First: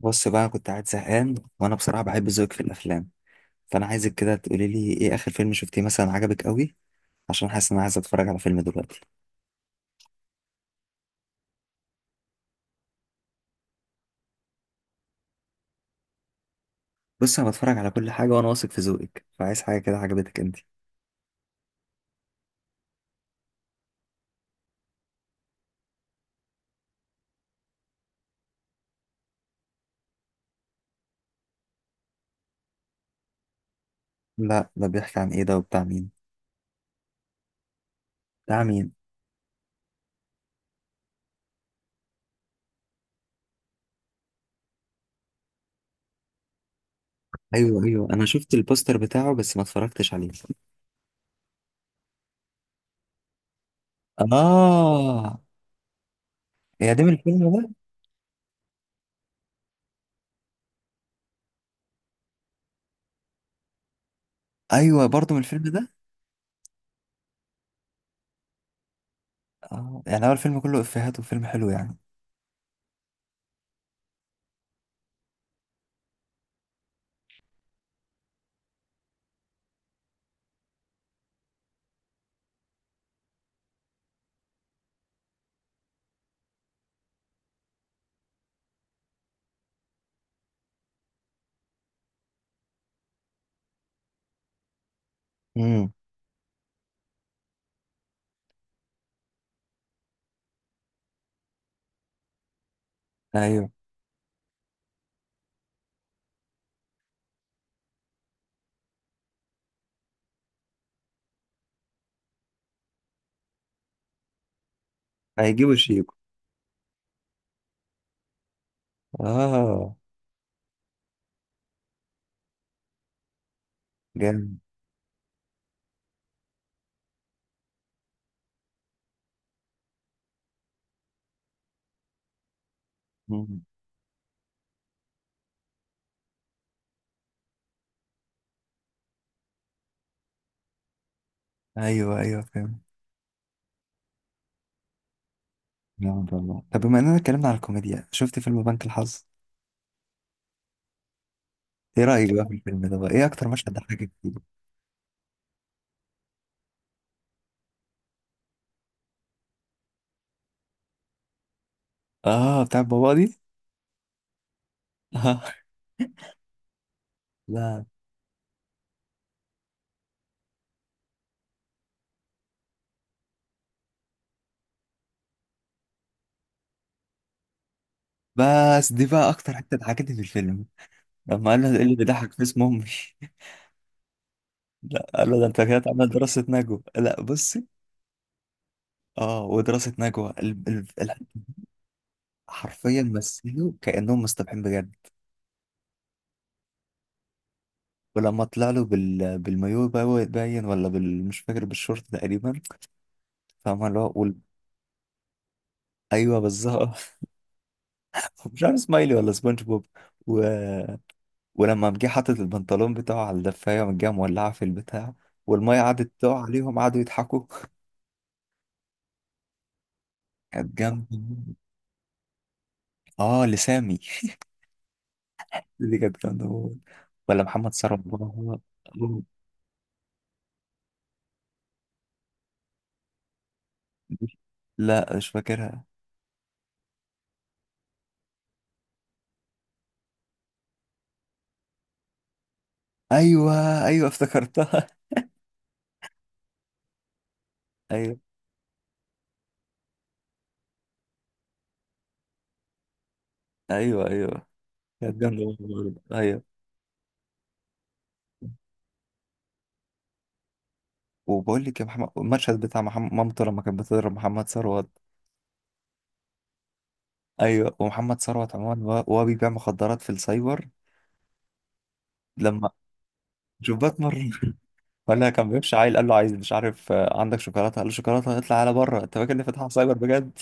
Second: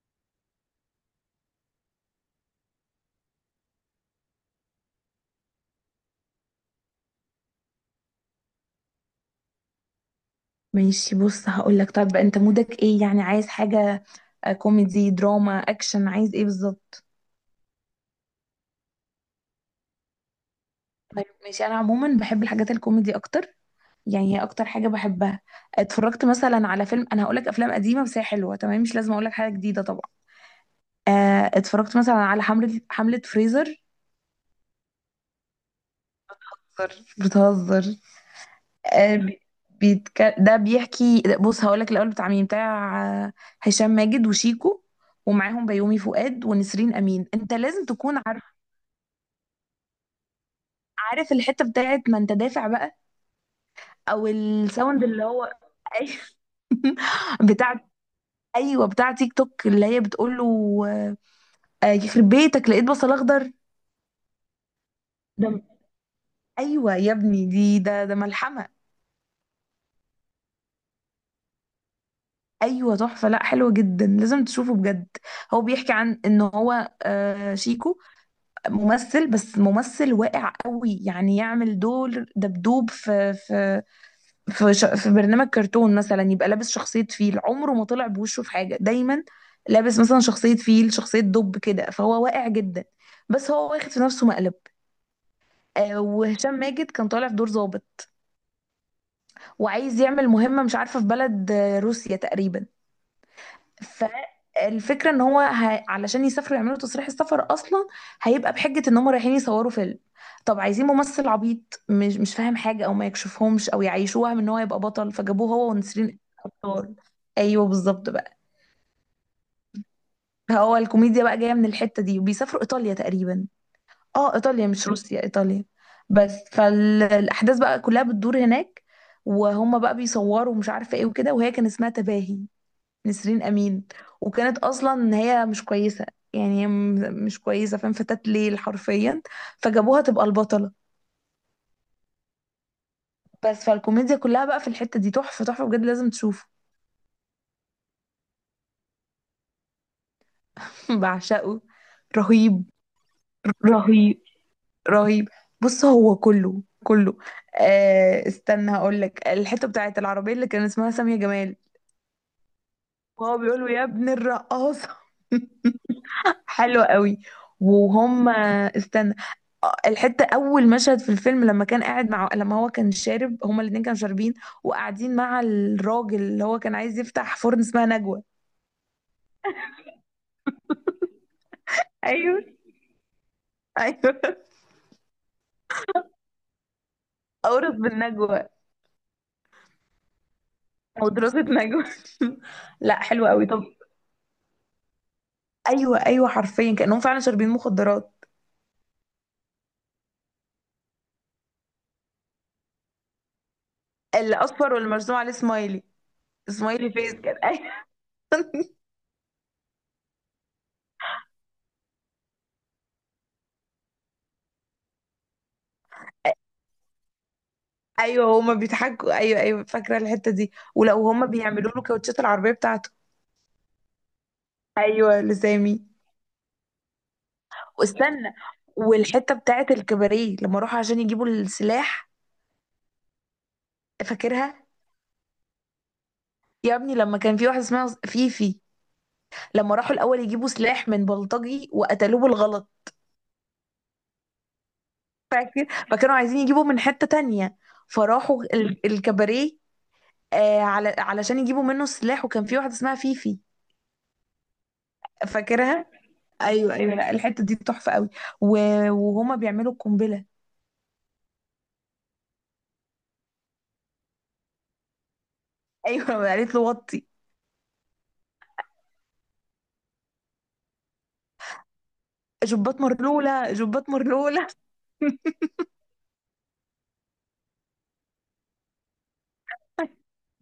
بص بقى، كنت قاعد زهقان. وانا بصراحه بحب ذوقك في الافلام، فانا عايزك كده تقولي لي ايه اخر فيلم شفتيه مثلا عجبك قوي؟ عشان حاسس ان انا عايز اتفرج على فيلم دلوقتي. ماشي، بص هقولك. طب انت مودك ايه يعني؟ عايز حاجة؟ كوميدي دراما اكشن، عايز ايه بالظبط؟ بص، انا بتفرج على كل حاجه وانا واثق في ذوقك، فعايز حاجه كده عجبتك انت. طيب ماشي، انا عموما بحب الحاجات الكوميدي اكتر. يعني هي اكتر حاجة بحبها. اتفرجت مثلا على فيلم، انا هقولك افلام قديمة بس هي حلوة تمام، مش لازم اقولك حاجة جديدة طبعا. اتفرجت مثلا على حملة فريزر. لا، ده بيحكي عن ايه؟ ده وبتاع مين؟ بتهزر؟ بتاع مين؟ آه، بي- ده بيحكي. بص هقولك الاول، بتاع مين؟ بتاع هشام ماجد وشيكو، ومعاهم بيومي فؤاد ونسرين امين، انت ايوه لازم ايوه، تكون انا عارف. شفت البوستر بتاعه بس ما اتفرجتش عليه. عارف الحتة بتاعت ما انت دافع بقى؟ او الساوند اللي اه، هو... يا ده من الفيلم ده؟ بتاعت. ايوه، بتاع تيك توك اللي هي بتقول له يخرب بيتك لقيت بصل اخضر. ايوه، برضه من الفيلم ده. ده؟ ايوه يا ابني، دي ده ملحمه. اه، يعني هو الفيلم كله افيهات وفيلم حلو يعني؟ ايوه تحفه، لا حلوه جدا، لازم تشوفه بجد. هو بيحكي عن ان هو شيكو ممثل، بس ممثل واقع قوي، يعني يعمل دور دبدوب في في في برنامج كرتون مثلا. يبقى لابس شخصية فيل، عمره ما طلع بوشه في حاجة دايما. لابس مثلا شخصية فيل، شخصية دب كده، فهو واقع جدا. بس هو واخد في نفسه مقلب. امم. وهشام ماجد كان طالع في دور ضابط، وعايز يعمل مهمة مش عارفة في بلد روسيا تقريبا. ايوه، فالفكرة ان هو علشان يسافروا يعملوا تصريح السفر اصلا، هيبقى بحجة ان هم رايحين يصوروا فيلم. طب عايزين ممثل عبيط مش فاهم حاجة، او ما يكشفهمش او يعيشوه وهم ان هو يبقى بطل، فجابوه هو هيجيبوا شيكو. ونسرين ابطال. ايوه بالظبط بقى. اه، هو الكوميديا بقى جاية من الحتة دي، وبيسافروا ايطاليا تقريبا. اه جامد. ايطاليا مش روسيا، ايطاليا. بس فالاحداث بقى كلها بتدور هناك، وهم بقى بيصوروا مش عارفة ايه وكده. وهي كان اسمها تباهي، نسرين امين، وكانت اصلا نهايه مش كويسه. يعني هي مش كويسه فاهم، فتاة ليل حرفيا، فجابوها تبقى البطله. ايوه ايوه، فاهم. بس فالكوميديا كلها بقى في الحته دي، تحفه تحفه بجد لا لازم ما شاء تشوفه. الله، طب بما اننا اتكلمنا على الكوميديا، شفت فيلم بنك الحظ؟ بعشقه. ايه رايك بقى في رهيب الفيلم ده؟ بقى ايه اكتر مشهد ضحكك رهيب فيه؟ رهيب. بص هو كله كله. آه استنى هقول لك، الحته بتاعت العربيه اللي كان اسمها سامية جمال، اه، بتاع بابا وهو دي. بيقول له يا ابن الرقاصه. آه. حلو قوي. لا، وهم استنى. الحتة، أول مشهد في الفيلم لما كان قاعد لما هو كان شارب، هما الاتنين كانوا شاربين، وقاعدين مع الراجل اللي هو كان عايز يفتح فرن اسمها نجوى. بس دي بقى اكتر حته ضحكتني في الفيلم، لما قال له ايه اللي بيضحك في ايوه اسم امي. ايوه. لا، قال له ده انت كده تعمل دراسه نجوى. لا بصي، أورث بالنجوى. اه ودراسه نجوى أو ال... دراسة نجوى. حرفيا لا حلو قوي طب. مثلوا كانهم مصطبحين بجد. أيوه أيوه، حرفيا كأنهم فعلا شاربين مخدرات. ولما طلع له بالمايو باين، ولا مش فاكر، بالشورت تقريبا. فاهمه اللي هو الأصفر واللي مرسوم عليه سمايلي. ايوه سمايلي بالظبط. فيس كده. أيوه. مش عارف سمايلي ولا سبونج بوب، و... ولما قام جه حاطط البنطلون بتاعه على الدفايه، وقام جه مولعه في البتاع، والميه قعدت تقع عليهم قعدوا يضحكوا. أيوه هما بيضحكوا. أيوه أيوه، فاكرة الحتة دي كانت ولو جامده هما موت. بيعملوا له كاوتشات العربية بتاعته. اه، لسامي. ايوه لسامي. دي كانت جامده موت. ولا محمد ثروت؟ واستنى، بابا. والحته بتاعت الكباريه لما راحوا عشان يجيبوا السلاح، فاكرها؟ لا مش فاكرها. يا ابني لما كان في واحده اسمها فيفي، لما راحوا الاول يجيبوا سلاح من بلطجي وقتلوه بالغلط، ايوه ايوه، افتكرتها. فاكر؟ فكانوا عايزين يجيبوا من حته تانية، ايوه فراحوا الكباريه آه على علشان يجيبوا منه السلاح، وكان في واحده اسمها فيفي، ايوه ايوه، كانت جامده موت فاكرها؟ برضه. ايوه. ايوه ايوه، لا الحته دي تحفه قوي. و- وهما بيعملوا القنبله. وبقول لك يا محمد، المشهد بتاع محمد، مامته لما كانت بتضرب محمد ثروت. ايوه قالت له وطي، ايوه، ومحمد ثروت عموما، وهو بيبيع مخدرات في السايبر. لما جبات مرلوله شوف جبات باتمان. مرلوله. ولا كان بيمشي عيل قال له عايز، مش عارف، عندك شوكولاته؟ قال له شوكولاته اطلع على بره، انت فاكر ان فتحها سايبر بجد؟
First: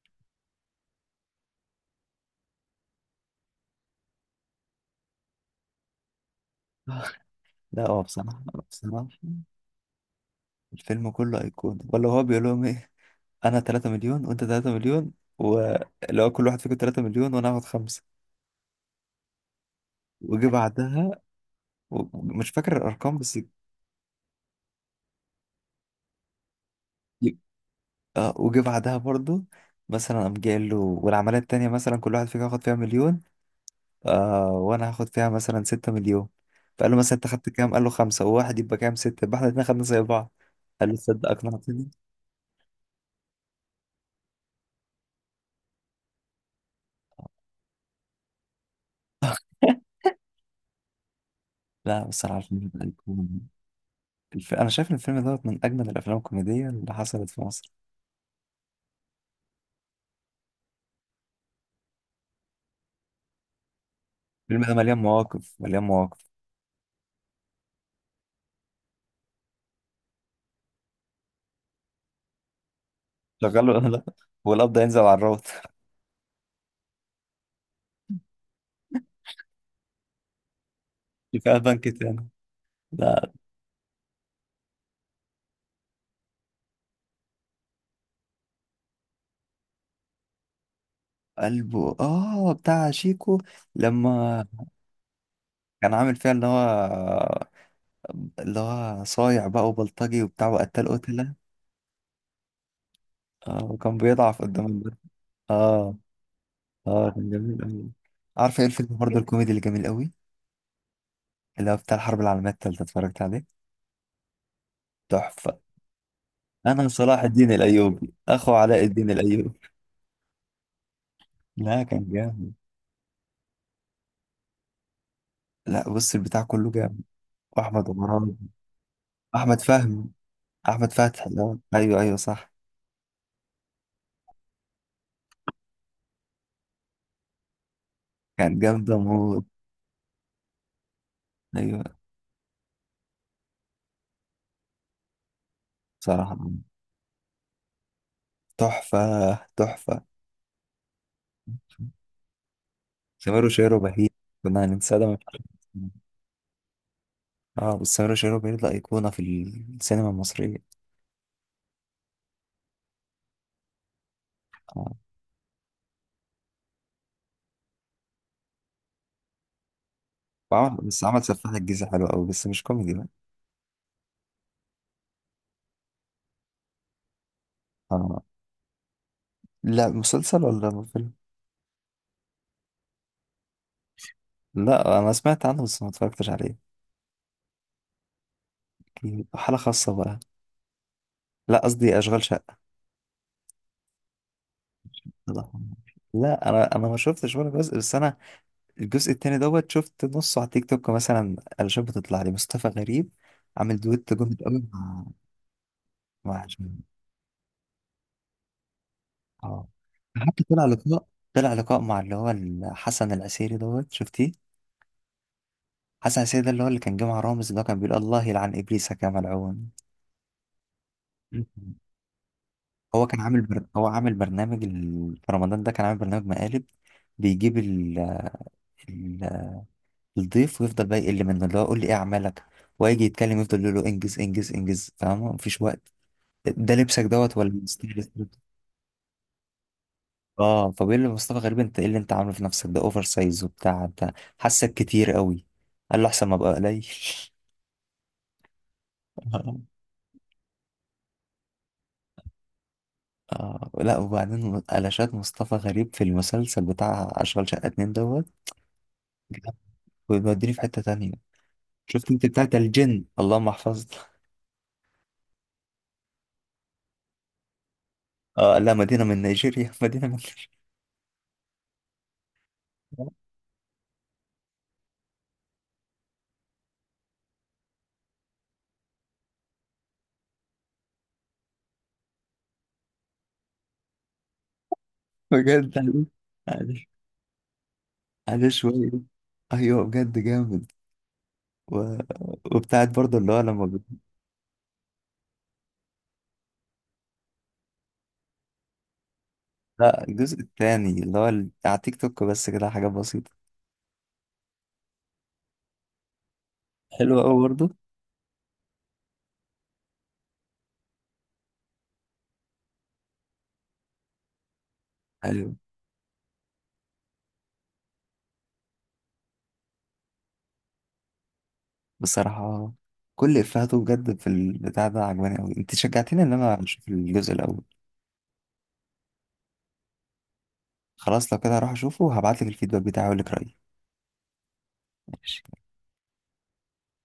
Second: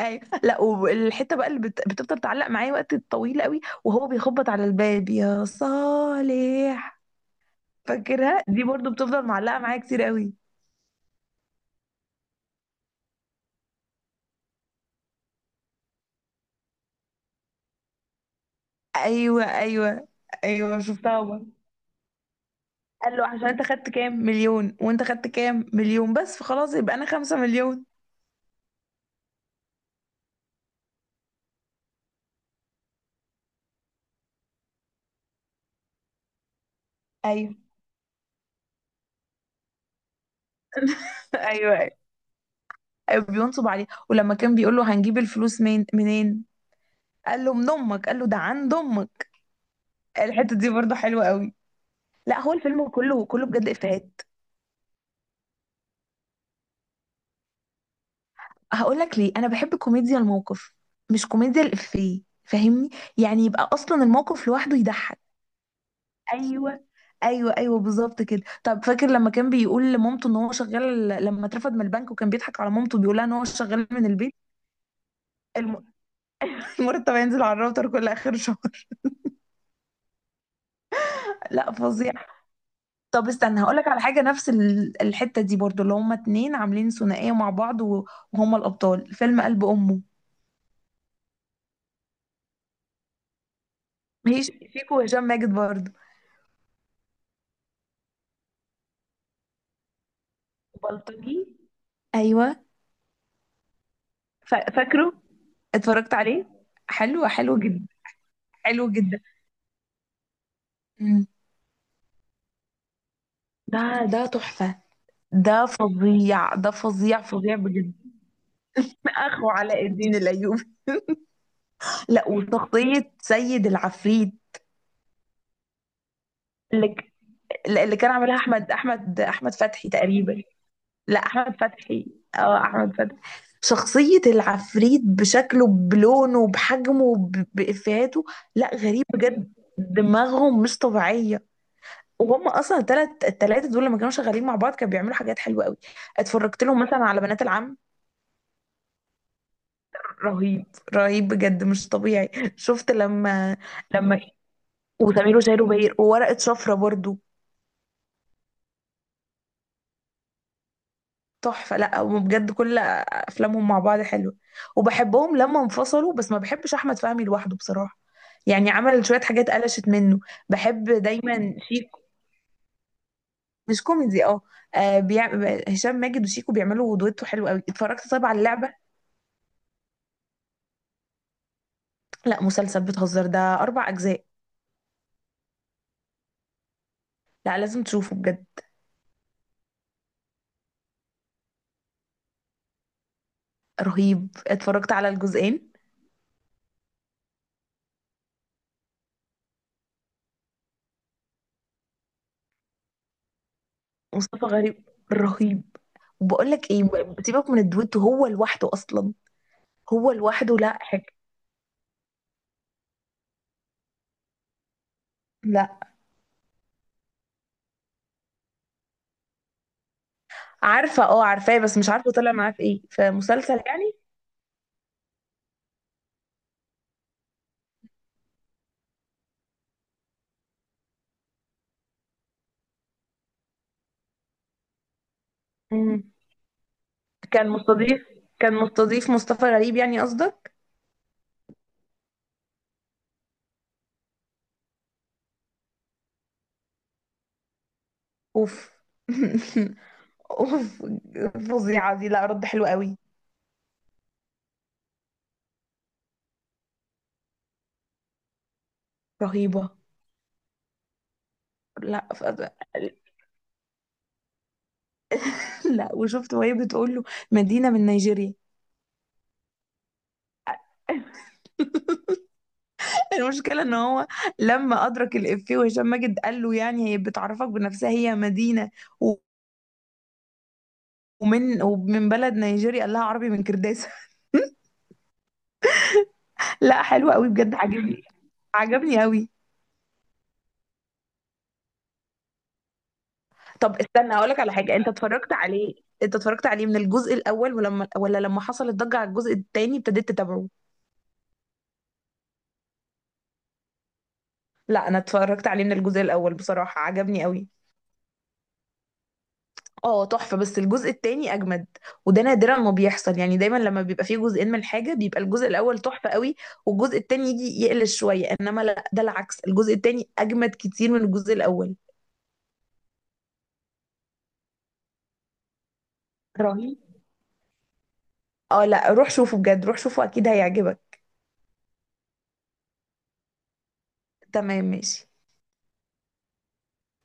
ايوه، لا والحته بقى اللي بتفضل تعلق معايا وقت طويل قوي، وهو بيخبط على الباب يا صالح، لا هو بصراحه، فاكرها؟ دي برضو بصراحه بتفضل معلقه معايا كتير قوي. الفيلم كله ايقونه. ولا هو بيقول لهم ايه؟ انا 3 مليون وانت 3 مليون، واللي هو كل واحد فيكم 3 مليون وانا هاخد خمسه. ايوه ايوه. وجي ايوه بعدها، شفتها برضه. مش فاكر قال الارقام له بس. عشان انت خدت كام مليون وانت خدت كام مليون، بس فخلاص يبقى انا ي- 5 مليون. اه، وجي بعدها برضو، مثلا قام جاي له والعمليه التانيه، مثلا كل واحد فيكم هاخد فيها مليون، آه وانا هاخد فيها مثلا ستة مليون. فقال له مثلا انت خدت ايوه كام؟ قال له خمسة وواحد يبقى كام؟ ستة، يبقى احنا الاتنين خدنا زي بعض. قال له تصدق ايوه اقنعتني. ايوه. أيوة، بينصب عليه. ولما كان بيقول له هنجيب الفلوس من منين، قال له من امك، قال له ده عند امك. الحته دي برضو حلوه قوي. لا بس انا لا عارف هو إن الفيلم كله كله بجد افيهات. انا شايف ان الفيلم دوت من اجمل الافلام الكوميدية اللي حصلت في مصر. هقول لك ليه، انا بحب كوميديا الموقف مش كوميديا الافيه فاهمني؟ يعني يبقى اصلا الموقف الفيلم ده لوحده مليان يضحك. مواقف مليان مواقف. ايوه ايوه ايوه بالظبط كده. طب فاكر لما كان بيقول لمامته ان هو شغال لما اترفد من البنك، وكان بيضحك على مامته بيقول لها ان هو شغله. شغال لا، من البيت؟ هو القبض ينزل على الروت. الم- المرتب هينزل على الراوتر كل اخر شهر. كفاية لا بنك فظيع. تاني. طب لا استنى هقول لك على حاجه نفس الحته دي برضو، اللي هما اتنين عاملين ثنائيه مع بعض. وهما الابطال فيلم قلب امه. قلبه، اه بتاع شيكو. هي لما شيكو وهشام ماجد برضو. كان عامل فيها اللي هو، اللي هو صايع بقى وبلطجي وبتاع وقتل قتلة، بلطجي. ايوه وكان بيضعف قدام. فاكره. اه. اتفرجت عليه. اه حلو كان حلو جميل جدا. قوي. عارف ايه حلو الفيلم برضه جدا. الكوميدي اللي جميل قوي؟ مم. اللي هو بتاع الحرب العالمية التالتة، اتفرجت عليه؟ ده ده تحفة. تحفة. ده فظيع، ده انا صلاح فظيع الدين فظيع بجد. الايوبي اخو علاء الدين اخو الايوبي. علاء الدين الايوبي. لا كان لا جامد. وشخصيه سيد العفريت. لا بص، البتاع كله اللي... جامد. واحمد اللي كان مراد، عاملها احمد احمد فتحي فهمي، تقريبا. احمد لا فتحي. احمد آه. ايوه فتحي. ايوه صح. اه احمد فتحي. شخصيه العفريت بشكله، بلونه، بحجمه، بافيهاته. كان لا جامد غريب موت. بجد، دماغهم مش طبيعيه. ايوه. وهم اصلا التلاته دول لما كانوا شغالين مع بعض كانوا بيعملوا حاجات حلوه قوي. صراحة اتفرجت لهم مثلا على بنات العم. تحفة. تحفة. رهيب رهيب بجد مش طبيعي. شفت؟ سمير لما وشهير وبهير، لما كنا هننساه ده، ما وسمير ينفعش. وشهير وبهير وورقه شفره برضو. اه، بس سمير وشهير وبهير ده ايقونة في السينما المصرية. تحفه، لا هم بجد كل افلامهم مع بعض حلوه، آه. وبحبهم. لما انفصلوا بس ما بحبش احمد فهمي لوحده بصراحه، يعني عمل شويه حاجات قلشت منه. وعمل، بحب بس عمل سفاح دايما الجيزة شيكو. حلو أوي بس مش كوميدي بقى. مش كوميدي اه. آه، بيع... هشام ماجد وشيكو بيعملوا دويتو حلو قوي. اتفرجت آه. طبعا على اللعبه. لا، مسلسل ولا فيلم؟ لا مسلسل بتهزر، ده أربع أجزاء. لا أنا سمعت عنه بس ما اتفرجتش عليه. لا لازم تشوفه بجد. أكيد. حالة خاصة بقى. لا، قصدي أشغال شقة. رهيب اتفرجت على الله الجزئين. يرحمه. لا أنا، ما شفتش ولا جزء، بس أنا الجزء التاني دوت، شفت نصه على تيك توك مثلا، علشان بتطلع لي مصطفى غريب عامل دويت جامد مصطفى أوي غريب مع، رهيب. مع وبقول لك جميل. ايه، سيبك من الدويتو، هو لوحده اصلا. اه. هو حتى لوحده طلع لا لقاء. حاجه. طلع لقاء مع اللي هو حسن العسيري دوت، شفتيه؟ لا حسن العسيري، ده اللي هو اللي كان جه مع رامز، اللي هو كان بيقول الله يلعن إبليس كما لعون. عارفه اه مم. عارفاه، بس مش عارفه طلع معاه في ايه، هو في كان عامل مسلسل هو يعني؟ عامل برنامج في رمضان ده كان عامل برنامج مقالب، بيجيب ال... الضيف، ويفضل بقى يقل منه، اللي هو قول لي ايه اعمالك، ويجي يتكلم يفضل يقول له انجز انجز انجز، فاهمه؟ مفيش وقت. مم. ده لبسك دوت كان ولا مستضيف ستايل؟ كان مستضيف مصطفى غريب يعني قصدك. اه، فبيقول له مصطفى غريب انت ايه اللي انت عامله في نفسك ده؟ اوفر سايز وبتاع. انت حاسك كتير قوي. قال له احسن ما ابقى قليل. اوف. اوف. فظيعه دي، لا رد حلو قوي. آه. لا وبعدين قلشات مصطفى غريب في المسلسل بتاع أشغال شقة اتنين دوت، رهيبه. بيوديني في حتة تانية. لا شفت انت بتاعت الجن اللهم احفظنا؟ لا وشفت وهي بتقول له مدينه من نيجيريا. اه. لا مدينة من نيجيريا. مدينة من نيجيريا. المشكلة ان هو لما ادرك الافيه، وهشام ماجد قال له يعني هي بتعرفك بنفسها هي مدينة و- ومن بلد نيجيريا، قال لها عربي من كرداسة. بجد عليه. لا عليه. حلو قوي بجد عجبني. عليه شوية. عجبني قوي. ايوه بجد جامد. و... وبتاعت برضه اللي هو لما طب بت... استنى هقولك على حاجة، انت اتفرجت عليه؟ انت اتفرجت عليه من الجزء الاول ولا لما حصل الضجة على الجزء التاني لا، ابتديت الجزء تتابعه؟ التاني اللي هو على تيك توك بس، كده حاجات بسيطة. لا انا اتفرجت عليه من الجزء الاول بصراحة حلوة عجبني قوي قوي. برضه. اه تحفة، بس الجزء التاني أجمد. وده نادرا ما بيحصل، يعني دايما لما بيبقى فيه جزئين من الحاجة بيبقى الجزء ايوه. الأول تحفة قوي، والجزء التاني يجي يقلش شوية، إنما لا ده العكس، الجزء التاني أجمد كتير من الجزء الأول. بصراحة كل افهاته بجد في البتاع ده عجباني قوي. انت شجعتني ان انا رهيب. اشوف الجزء الاول. اه لا روح شوفه بجد، روح شوفه أكيد هيعجبك. خلاص لو كده هروح اشوفه، وهبعتلك الفيدباك بتاعي واقول لك رأيي. تمام ماشي. ماشي.